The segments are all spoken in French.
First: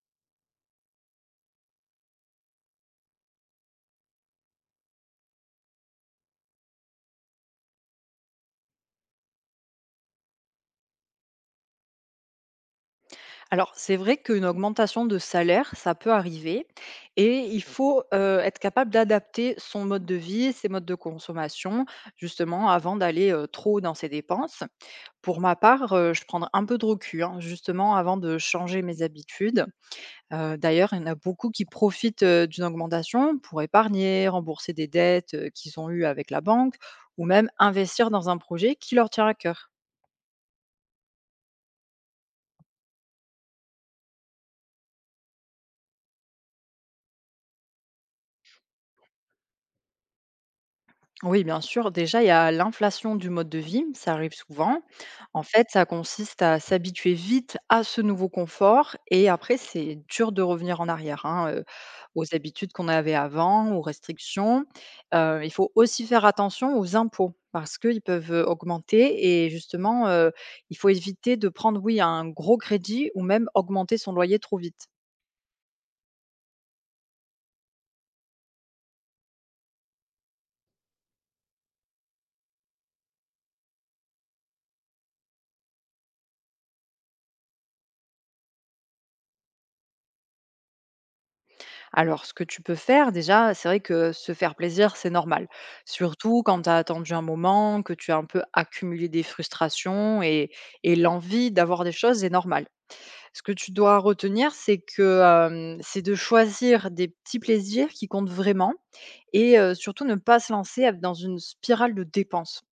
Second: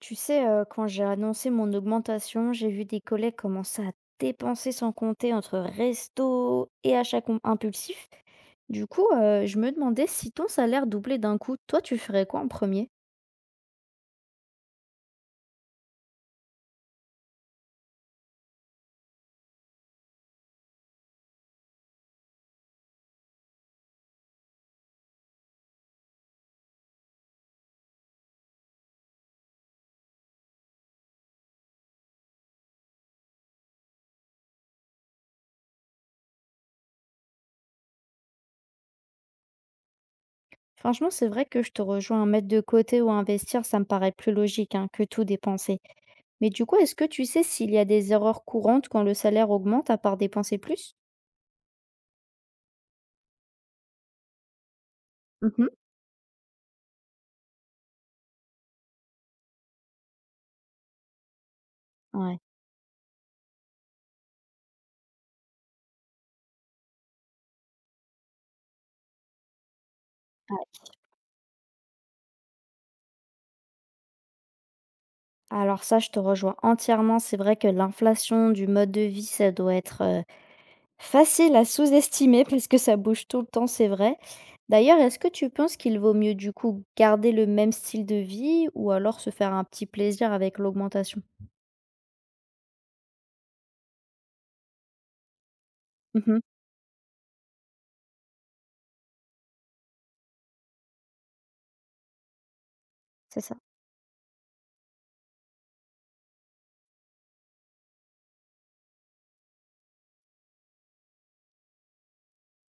Tu sais, quand j'ai annoncé mon augmentation, j'ai vu des collègues commencer à dépenser sans compter entre resto et achats com impulsifs. Du coup, je me demandais si ton salaire doublait d'un coup, toi tu ferais quoi en premier. Alors, c'est vrai qu'une augmentation de salaire, ça peut arriver et il faut être capable d'adapter son mode de vie, ses modes de consommation, justement, avant d'aller trop dans ses dépenses. Pour ma part, je prends un peu de recul, hein, justement, avant de changer mes habitudes. D'ailleurs, il y en a beaucoup qui profitent d'une augmentation pour épargner, rembourser des dettes qu'ils ont eues avec la banque ou même investir dans un projet qui leur tient à cœur. Franchement, c'est vrai que je te rejoins, à mettre de côté ou à investir, ça me paraît plus logique, hein, que tout dépenser. Mais du coup, est-ce que tu sais s'il y a des erreurs courantes quand le salaire augmente à part dépenser plus? Oui, bien sûr. Déjà, il y a l'inflation du mode de vie, ça arrive souvent. En Mmh fait, mh. ça consiste à s'habituer vite à ce nouveau confort et après, c'est dur de revenir en arrière, hein, aux Ouais, habitudes qu'on avait avant, aux restrictions. Il faut aussi faire attention aux impôts parce qu'ils peuvent augmenter et justement, ouais. il faut éviter de prendre, oui, un gros crédit ou même augmenter son loyer trop vite. Alors ça, je te rejoins entièrement. C'est vrai que l'inflation du mode de vie, ça doit être, facile à sous-estimer parce que ça bouge tout le temps, c'est vrai. D'ailleurs, est-ce que tu penses qu'il vaut mieux du coup garder le même style de vie ou alors se faire un petit plaisir avec l'augmentation? Alors, ce que tu peux faire, déjà, c'est vrai que se faire plaisir, c'est normal. Mmh. Surtout quand tu as attendu un moment, que tu as un peu accumulé des frustrations et l'envie d'avoir des choses est normale. C'est Ce que ça. tu dois retenir, c'est que c'est de choisir des petits plaisirs qui comptent vraiment et surtout ne pas se lancer dans une spirale de dépenses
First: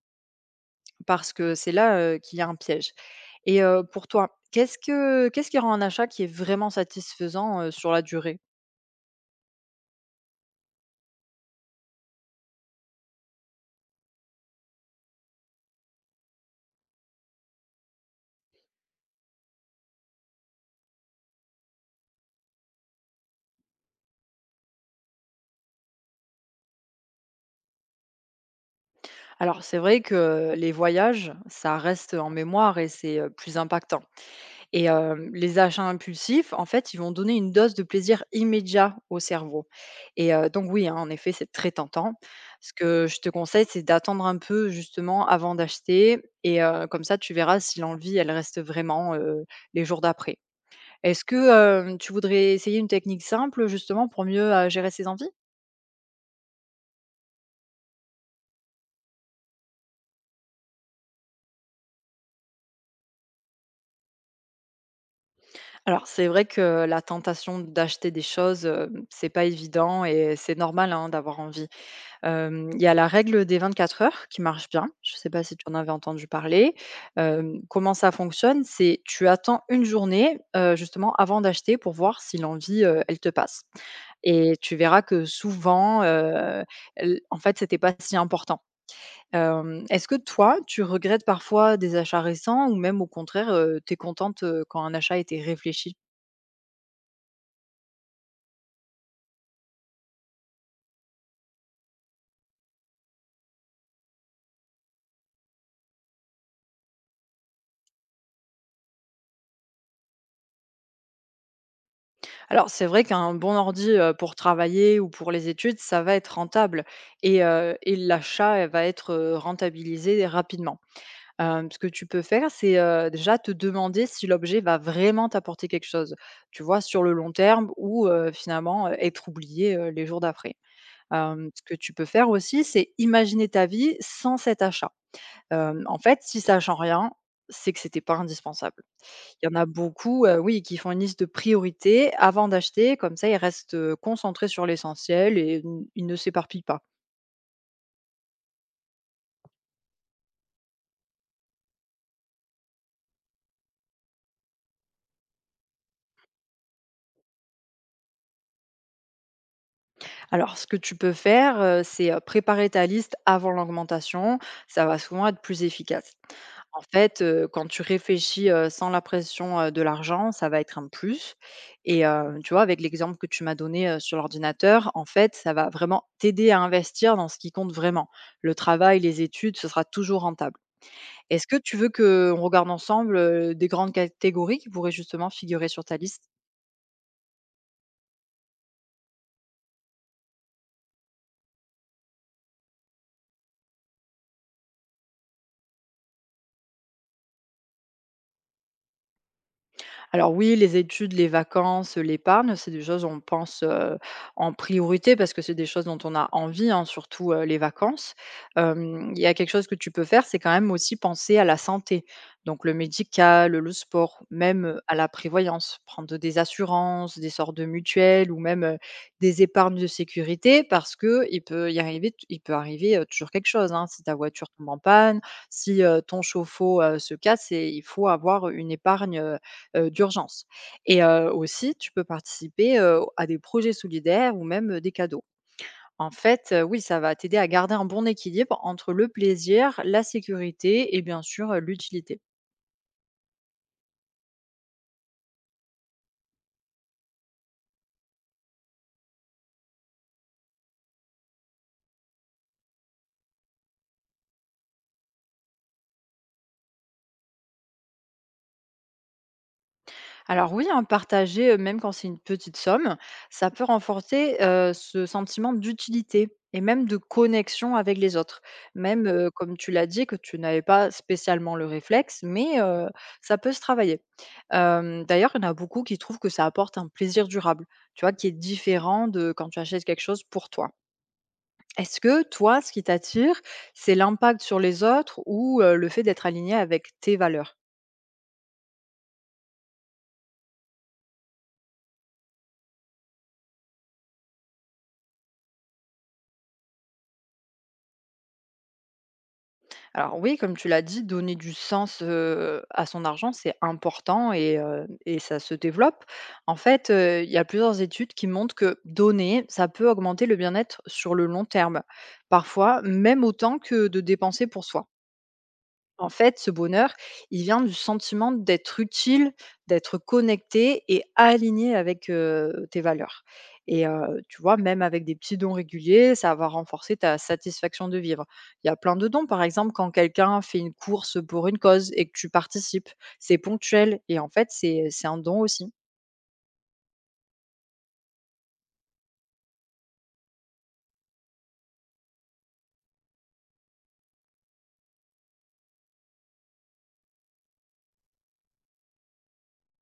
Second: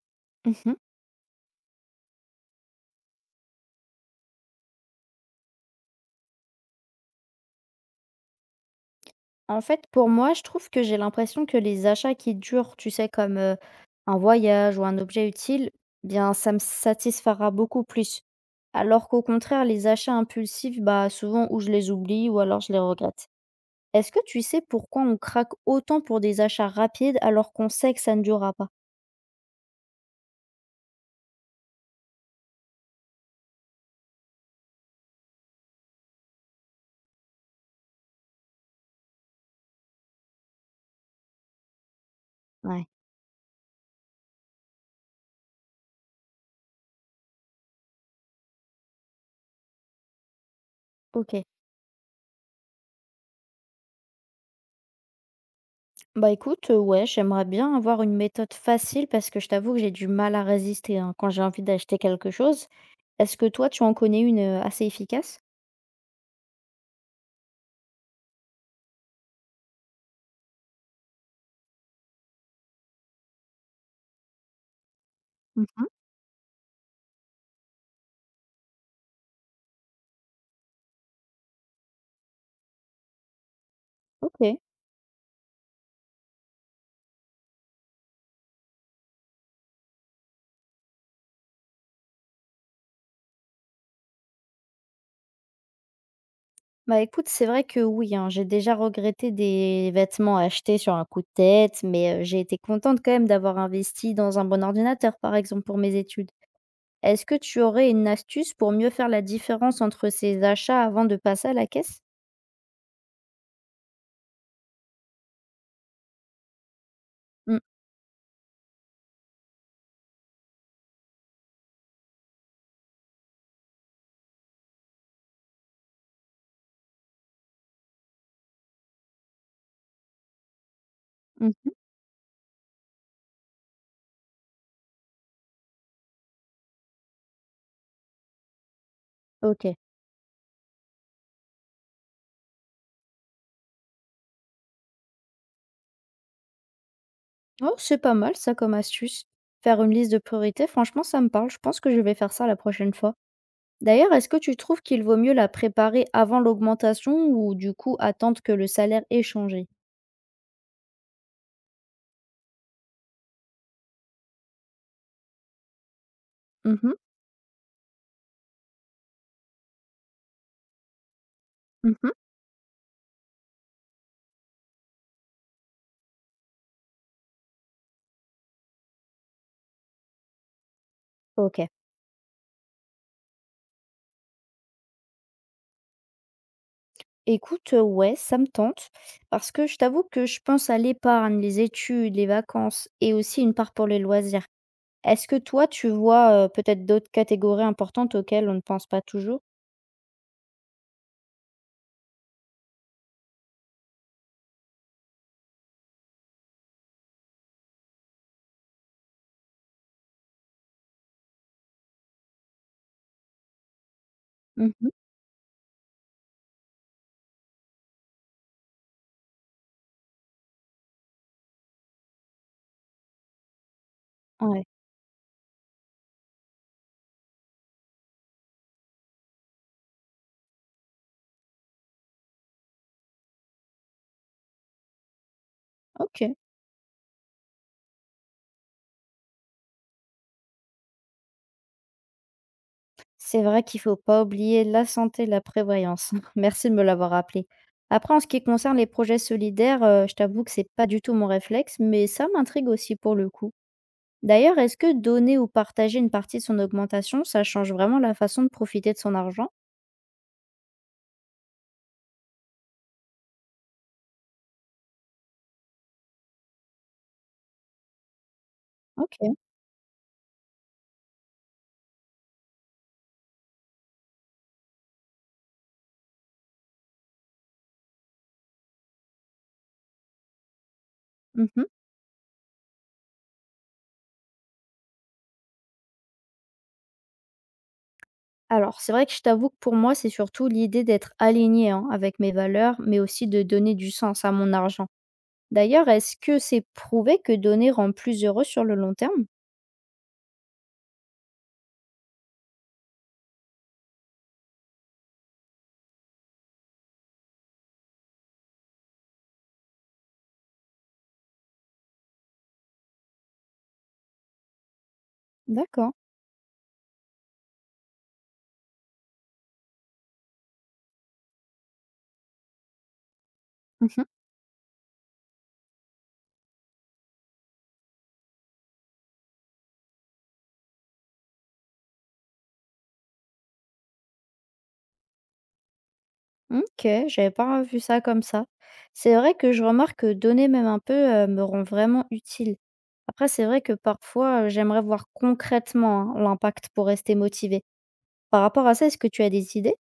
Mmh. parce que c'est là qu'il y a un piège. Pour toi, qu'est-ce qui rend un achat qui est vraiment satisfaisant sur la durée? En fait, pour moi, je trouve que j'ai l'impression que les achats qui durent, tu sais, comme, un voyage ou un objet utile, bien, ça me satisfera beaucoup plus. Alors qu'au contraire, les achats impulsifs, bah, souvent, ou je les oublie ou alors je les regrette. Est-ce que tu sais pourquoi on craque autant pour des achats rapides alors qu'on sait que ça ne durera pas? Alors c'est vrai que les voyages, ça reste en mémoire et c'est, plus impactant et les achats impulsifs, en fait, ils vont donner une dose de plaisir immédiat au cerveau et donc oui, hein, en effet, c'est très tentant. Ce Ouais, que je te conseille, c'est d'attendre un peu justement avant d'acheter et comme ça, tu verras si l'envie, elle reste vraiment, les jours d'après. Est-ce ok. que, Tu voudrais essayer une technique simple justement pour mieux, gérer ses envies? Bah écoute, ouais, j'aimerais bien avoir une méthode facile parce que je t'avoue que j'ai du mal à résister hein, quand j'ai envie d'acheter quelque chose. Est-ce que toi, tu en connais une assez efficace? Alors, c'est vrai que la tentation d'acheter des choses, c'est pas évident et c'est normal, hein, d'avoir envie. Il y a la règle des 24 heures qui marche bien. Je sais pas si tu en Mhm. avais entendu parler. Comment ça fonctionne? C'est tu attends une journée, justement avant d'acheter pour voir si l'envie, elle te passe et Ok. tu verras que souvent, l en fait, c'était pas si important. Est-ce que toi, tu regrettes parfois des achats récents ou même au contraire, tu es contente, quand un achat était réfléchi? Bah écoute, c'est vrai que oui, hein, j'ai déjà regretté des vêtements achetés sur un coup de tête, mais j'ai été contente quand même d'avoir investi dans un bon ordinateur, par exemple, pour mes études. Est-ce que tu aurais une astuce pour mieux faire la différence entre ces achats avant de passer à la caisse? Alors, c'est vrai qu'un bon ordi, pour travailler ou pour les études, ça va être rentable et Mmh. heu et l'achat, elle va être, rentabilisée rapidement. Ce que tu peux faire, c'est, déjà te demander si l'objet va vraiment t'apporter quelque chose, tu vois? Sur le long terme ou finalement, être oublié, les jours d'après. Ce Mmh. que tu peux faire aussi, c'est imaginer ta vie sans cet achat. En fait, si ça change rien, c'est que c'était pas indispensable. Il y en a OK. beaucoup, oui, qui font une liste de priorités avant d'acheter, comme ça ils restent, concentrés sur l'essentiel et n ils ne s'éparpillent pas. Oh, c'est pas mal ça comme astuce. Faire une liste de priorités, franchement, ça me parle. Je pense que je vais faire ça la prochaine fois. D'ailleurs, est-ce que tu trouves qu'il vaut mieux la préparer avant l'augmentation ou du coup attendre que le salaire ait changé? Alors ce que tu peux faire, c'est, préparer ta liste avant l'augmentation, ça va souvent être plus efficace. Mmh En mh. fait, quand tu réfléchis, sans la pression, de l'argent, ça va être un plus et Mmh. heu, tu vois, avec l'exemple que tu m'as donné, sur l'ordinateur, en fait, ça va vraiment t'aider à investir dans ce qui compte vraiment. Le travail, les études, ce sera toujours rentable. Est-ce que OK. tu veux qu'on regarde ensemble, des grandes catégories qui pourraient justement figurer sur ta liste? Écoute, ouais, ça me tente parce que je t'avoue que je pense à l'épargne, les études, les vacances et aussi une part pour les loisirs. Est-ce que toi, tu vois, peut-être d'autres catégories importantes auxquelles on ne pense pas toujours? Alors oui, les études, les vacances, l'épargne, c'est des choses on pense, en priorité parce que c'est des choses dont on a envie, hein, surtout, les vacances. Il y a quelque chose que tu peux faire, c'est quand même aussi penser à la santé. Donc le médical, le sport, même, Mmh mh. à la prévoyance, prendre des assurances, des sortes de mutuelles ou même, des épargnes de sécurité parce que il peut arriver, toujours quelque chose, hein. Si ta voiture Ouais, tombe en panne, si, ton chauffe-eau, se casse et il faut avoir une épargne, d'urgence et aussi tu peux participer, à des projets solidaires ou même, des cadeaux. En OK. fait, oui, ça va t'aider à garder un bon équilibre entre le plaisir, la sécurité et bien sûr, l'utilité. C'est vrai qu'il faut pas oublier la santé et la prévoyance. Merci de me l'avoir rappelé. Après, en ce qui concerne les projets solidaires, je t'avoue que c'est pas du tout mon réflexe, mais ça m'intrigue aussi pour le coup. D'ailleurs, est-ce que donner ou partager une partie de son augmentation, ça change vraiment la façon de profiter de son argent? Alors oui, hein, partager, même quand c'est une petite somme, ça peut renforcer, ce sentiment d'utilité et même de connexion avec les autres. Même, OK. comme tu l'as dit, que tu n'avais pas spécialement le réflexe, mais, ça peut se travailler. D'ailleurs, il y en a beaucoup qui trouvent que ça apporte un plaisir durable, tu vois, qui est différent de quand tu achètes quelque chose pour toi. Mmh. Est-ce que toi, ce qui t'attire, c'est l'impact sur les autres ou le fait d'être aligné avec tes valeurs? Alors, c'est vrai que je t'avoue que pour moi, c'est surtout l'idée d'être aligné avec mes valeurs, mais aussi de donner du sens à mon argent. D'ailleurs, est-ce que c'est prouvé que donner rend plus heureux sur le long terme? Alors oui, comme tu l'as dit, donner du sens, à son argent, c'est important et ça se développe. En fait, il y a plusieurs études qui montrent que donner, ça peut augmenter le bien-être sur le long terme, parfois même autant que de dépenser pour soi. D'accord. En fait, ce bonheur, il vient du sentiment d'être utile, d'être connecté et aligné avec, tes valeurs et Mmh. heu, tu vois, même avec des petits dons réguliers, ça va renforcer ta satisfaction de vivre. Il y a plein de dons, par exemple, quand quelqu'un fait une course pour une cause et que tu participes, c'est ponctuel et en fait, c'est un don aussi. OK, j'avais pas vu ça comme ça. C'est vrai que je remarque que donner même un peu, me rend vraiment utile. Après c'est vrai que parfois, j'aimerais voir concrètement, hein, l'impact pour rester motivée. Par rapport à ça, est-ce que tu as des idées?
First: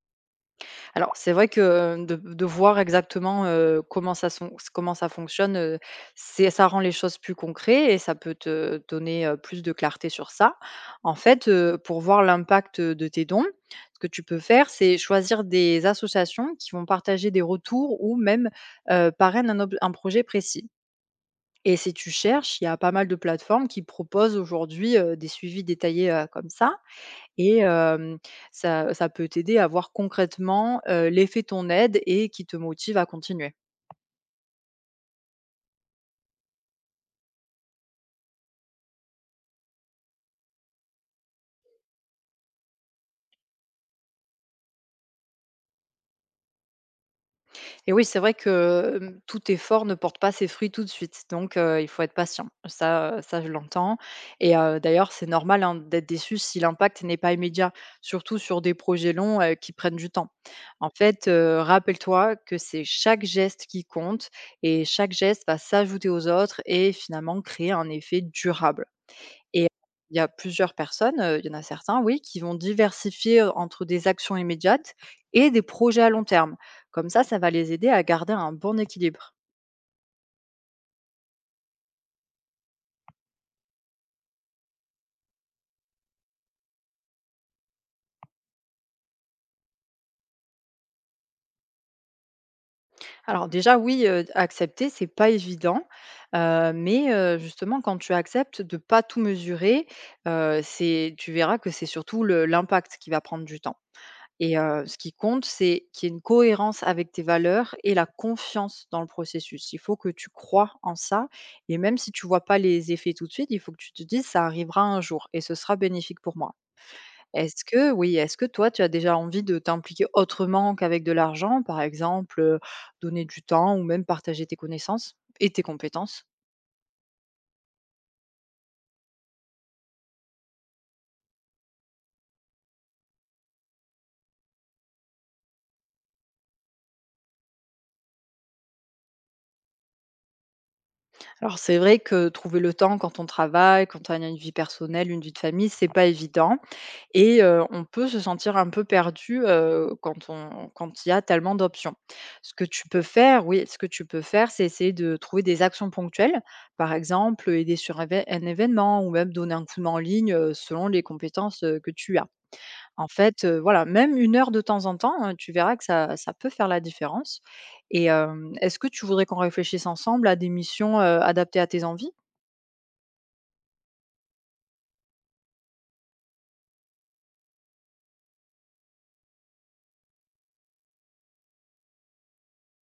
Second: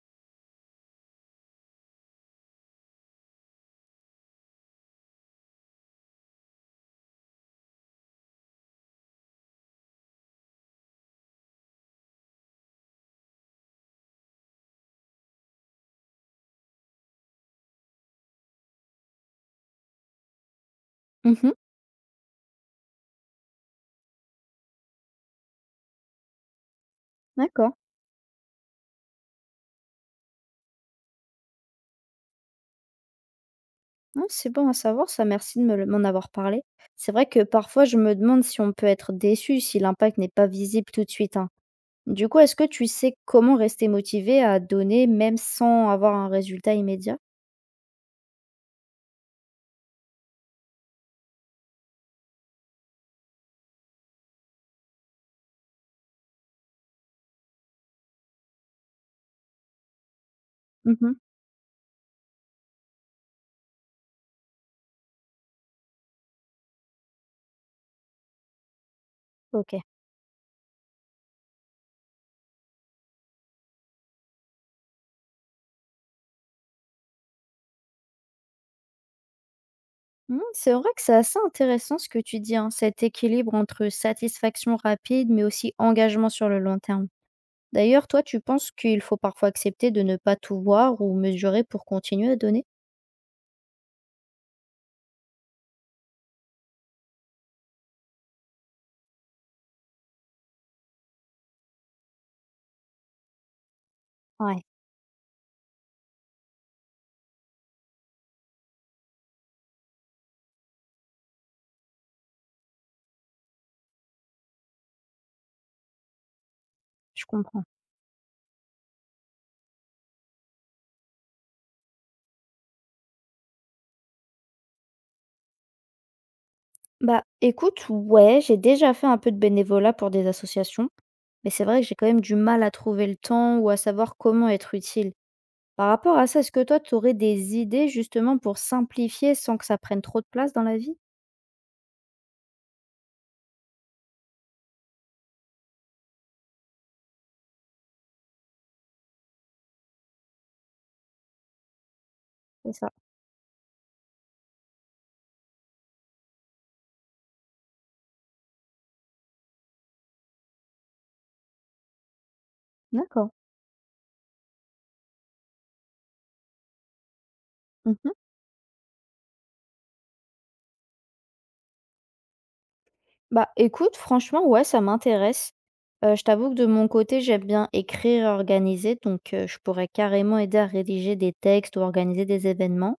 Alors, c'est vrai que de voir exactement, comment ça fonctionne, c'est ça rend les choses plus concrètes et ça peut te donner, plus de clarté sur ça. En fait, pour voir l'impact, de tes dons, ce que tu peux faire, c'est choisir des associations qui vont partager des retours ou même, parrainent un projet précis Mmh. et si tu cherches, il y a pas mal de plateformes qui proposent aujourd'hui, des suivis détaillés, comme ça et D'accord. hem, ça peut t'aider à voir concrètement, l'effet de ton aide et qui te motive à continuer. Ah, c'est bon à savoir ça, merci de me le m'en avoir parlé. C'est vrai que parfois je me demande si on peut être déçu si l'impact n'est pas visible tout de suite, hein. Du coup, est-ce que tu sais comment rester motivé à donner même sans avoir un résultat immédiat? Et oui, c'est vrai que, tout effort ne porte pas ses fruits tout de suite, donc il faut être patient. Ça, ça je l'entends et d'ailleurs, c'est normal, hein, d'être déçu si l'impact n'est pas immédiat, surtout sur des projets longs, qui prennent du temps. En Mhm, fait, rappelle-toi que c'est chaque geste qui compte et chaque geste va s'ajouter aux autres et finalement créer un effet durable. Et OK. il y a plusieurs personnes, il y en a certains, oui, qui vont diversifier, entre des actions immédiates et des projets à long terme. Comme ça va les aider à garder un bon équilibre. Mmh, c'est vrai que c'est assez intéressant ce que tu dis, hein, cet équilibre entre satisfaction rapide, mais aussi engagement sur le long terme. D'ailleurs, toi, tu penses qu'il faut parfois accepter de ne pas tout voir ou mesurer pour continuer à donner? Alors déjà, oui, accepter, c'est pas évident, mais justement, quand tu acceptes de pas tout mesurer, c'est tu verras que c'est surtout le l'impact qui va prendre du temps. Et Ouais, ce qui compte, c'est qu'il y ait une cohérence avec tes valeurs et la confiance dans le processus. Il faut que tu crois en ça et même si tu vois pas les effets tout de suite, il faut que tu te dises: «Ça arrivera un jour et ce sera bénéfique pour moi». je Est-ce comprends. que oui, est-ce que toi, tu as déjà envie de t'impliquer autrement qu'avec de l'argent? Par exemple, donner du temps ou même partager tes connaissances et tes compétences? Bah, écoute, ouais, j'ai déjà fait un peu de bénévolat pour des associations, mais c'est vrai que j'ai quand même du mal à trouver le temps ou à savoir comment être utile. Par rapport à ça, est-ce que toi, tu aurais des idées justement pour simplifier sans que ça prenne trop de place dans la vie? Alors c'est vrai que trouver le temps quand on travaille, quand on a une vie personnelle, une vie de famille, c'est pas évident. Et on peut se sentir un peu perdu, quand il y a tellement d'options. C'est ça. Ce que tu peux faire, c'est essayer de trouver des actions ponctuelles. Par exemple, aider sur évé un événement ou même donner un coup de main en ligne, selon les compétences, que tu as. En D'accord. fait, voilà, même une heure de temps en temps, tu verras que ça peut faire la différence Mmh. et est-ce que tu voudrais qu'on réfléchisse ensemble à des missions, adaptées à tes envies? Bah, écoute, franchement, ouais, ça m'intéresse. Je t'avoue que de mon côté, j'aime bien écrire et organiser, donc je pourrais carrément aider à rédiger des textes ou organiser des événements.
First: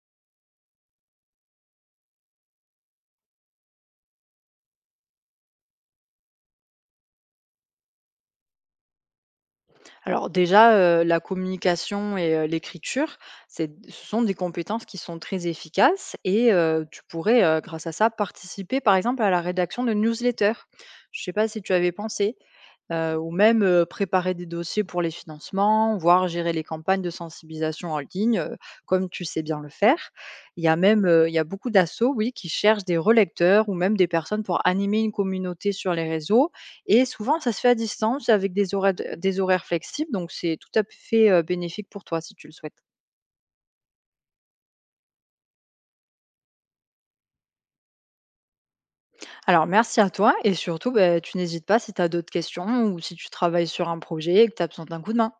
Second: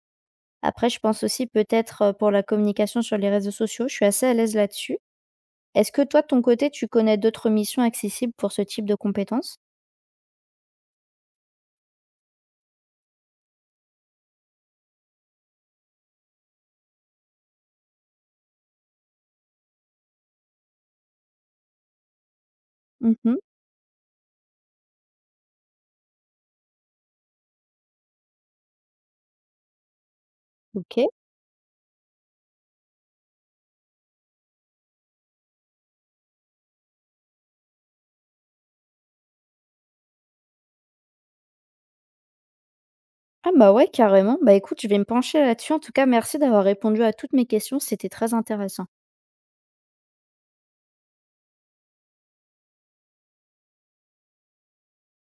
Après, je pense aussi peut-être, pour la communication sur les réseaux sociaux, je suis assez à l'aise là-dessus. Est-ce que toi, de ton côté, tu connais d'autres missions accessibles pour ce type de compétences? Alors déjà, la communication et l'écriture, c'est ce sont des compétences qui sont très efficaces et tu pourrais, grâce à ça, participer par exemple à la rédaction de newsletters. Je ne sais pas si tu avais pensé? heu, ou Mmh. même, heu, préparer des dossiers pour les financements, voire gérer les campagnes de sensibilisation en ligne, comme tu sais bien le faire. Il y a même, OK. Il y a beaucoup d'assauts, oui, qui cherchent des relecteurs ou même des personnes pour animer une communauté sur les réseaux et souvent ça se fait à distance avec des horaires flexibles, donc c'est tout à fait, bénéfique pour toi si tu le souhaites. Ah bah, ouais, carrément. Bah, écoute, je vais me pencher là-dessus. En tout cas, merci d'avoir répondu à toutes mes questions, c'était très intéressant. Alors merci à toi et surtout, beh, tu n'hésites pas si tu as d'autres questions ou si tu travailles sur un projet et que tu as besoin d'un coup de main.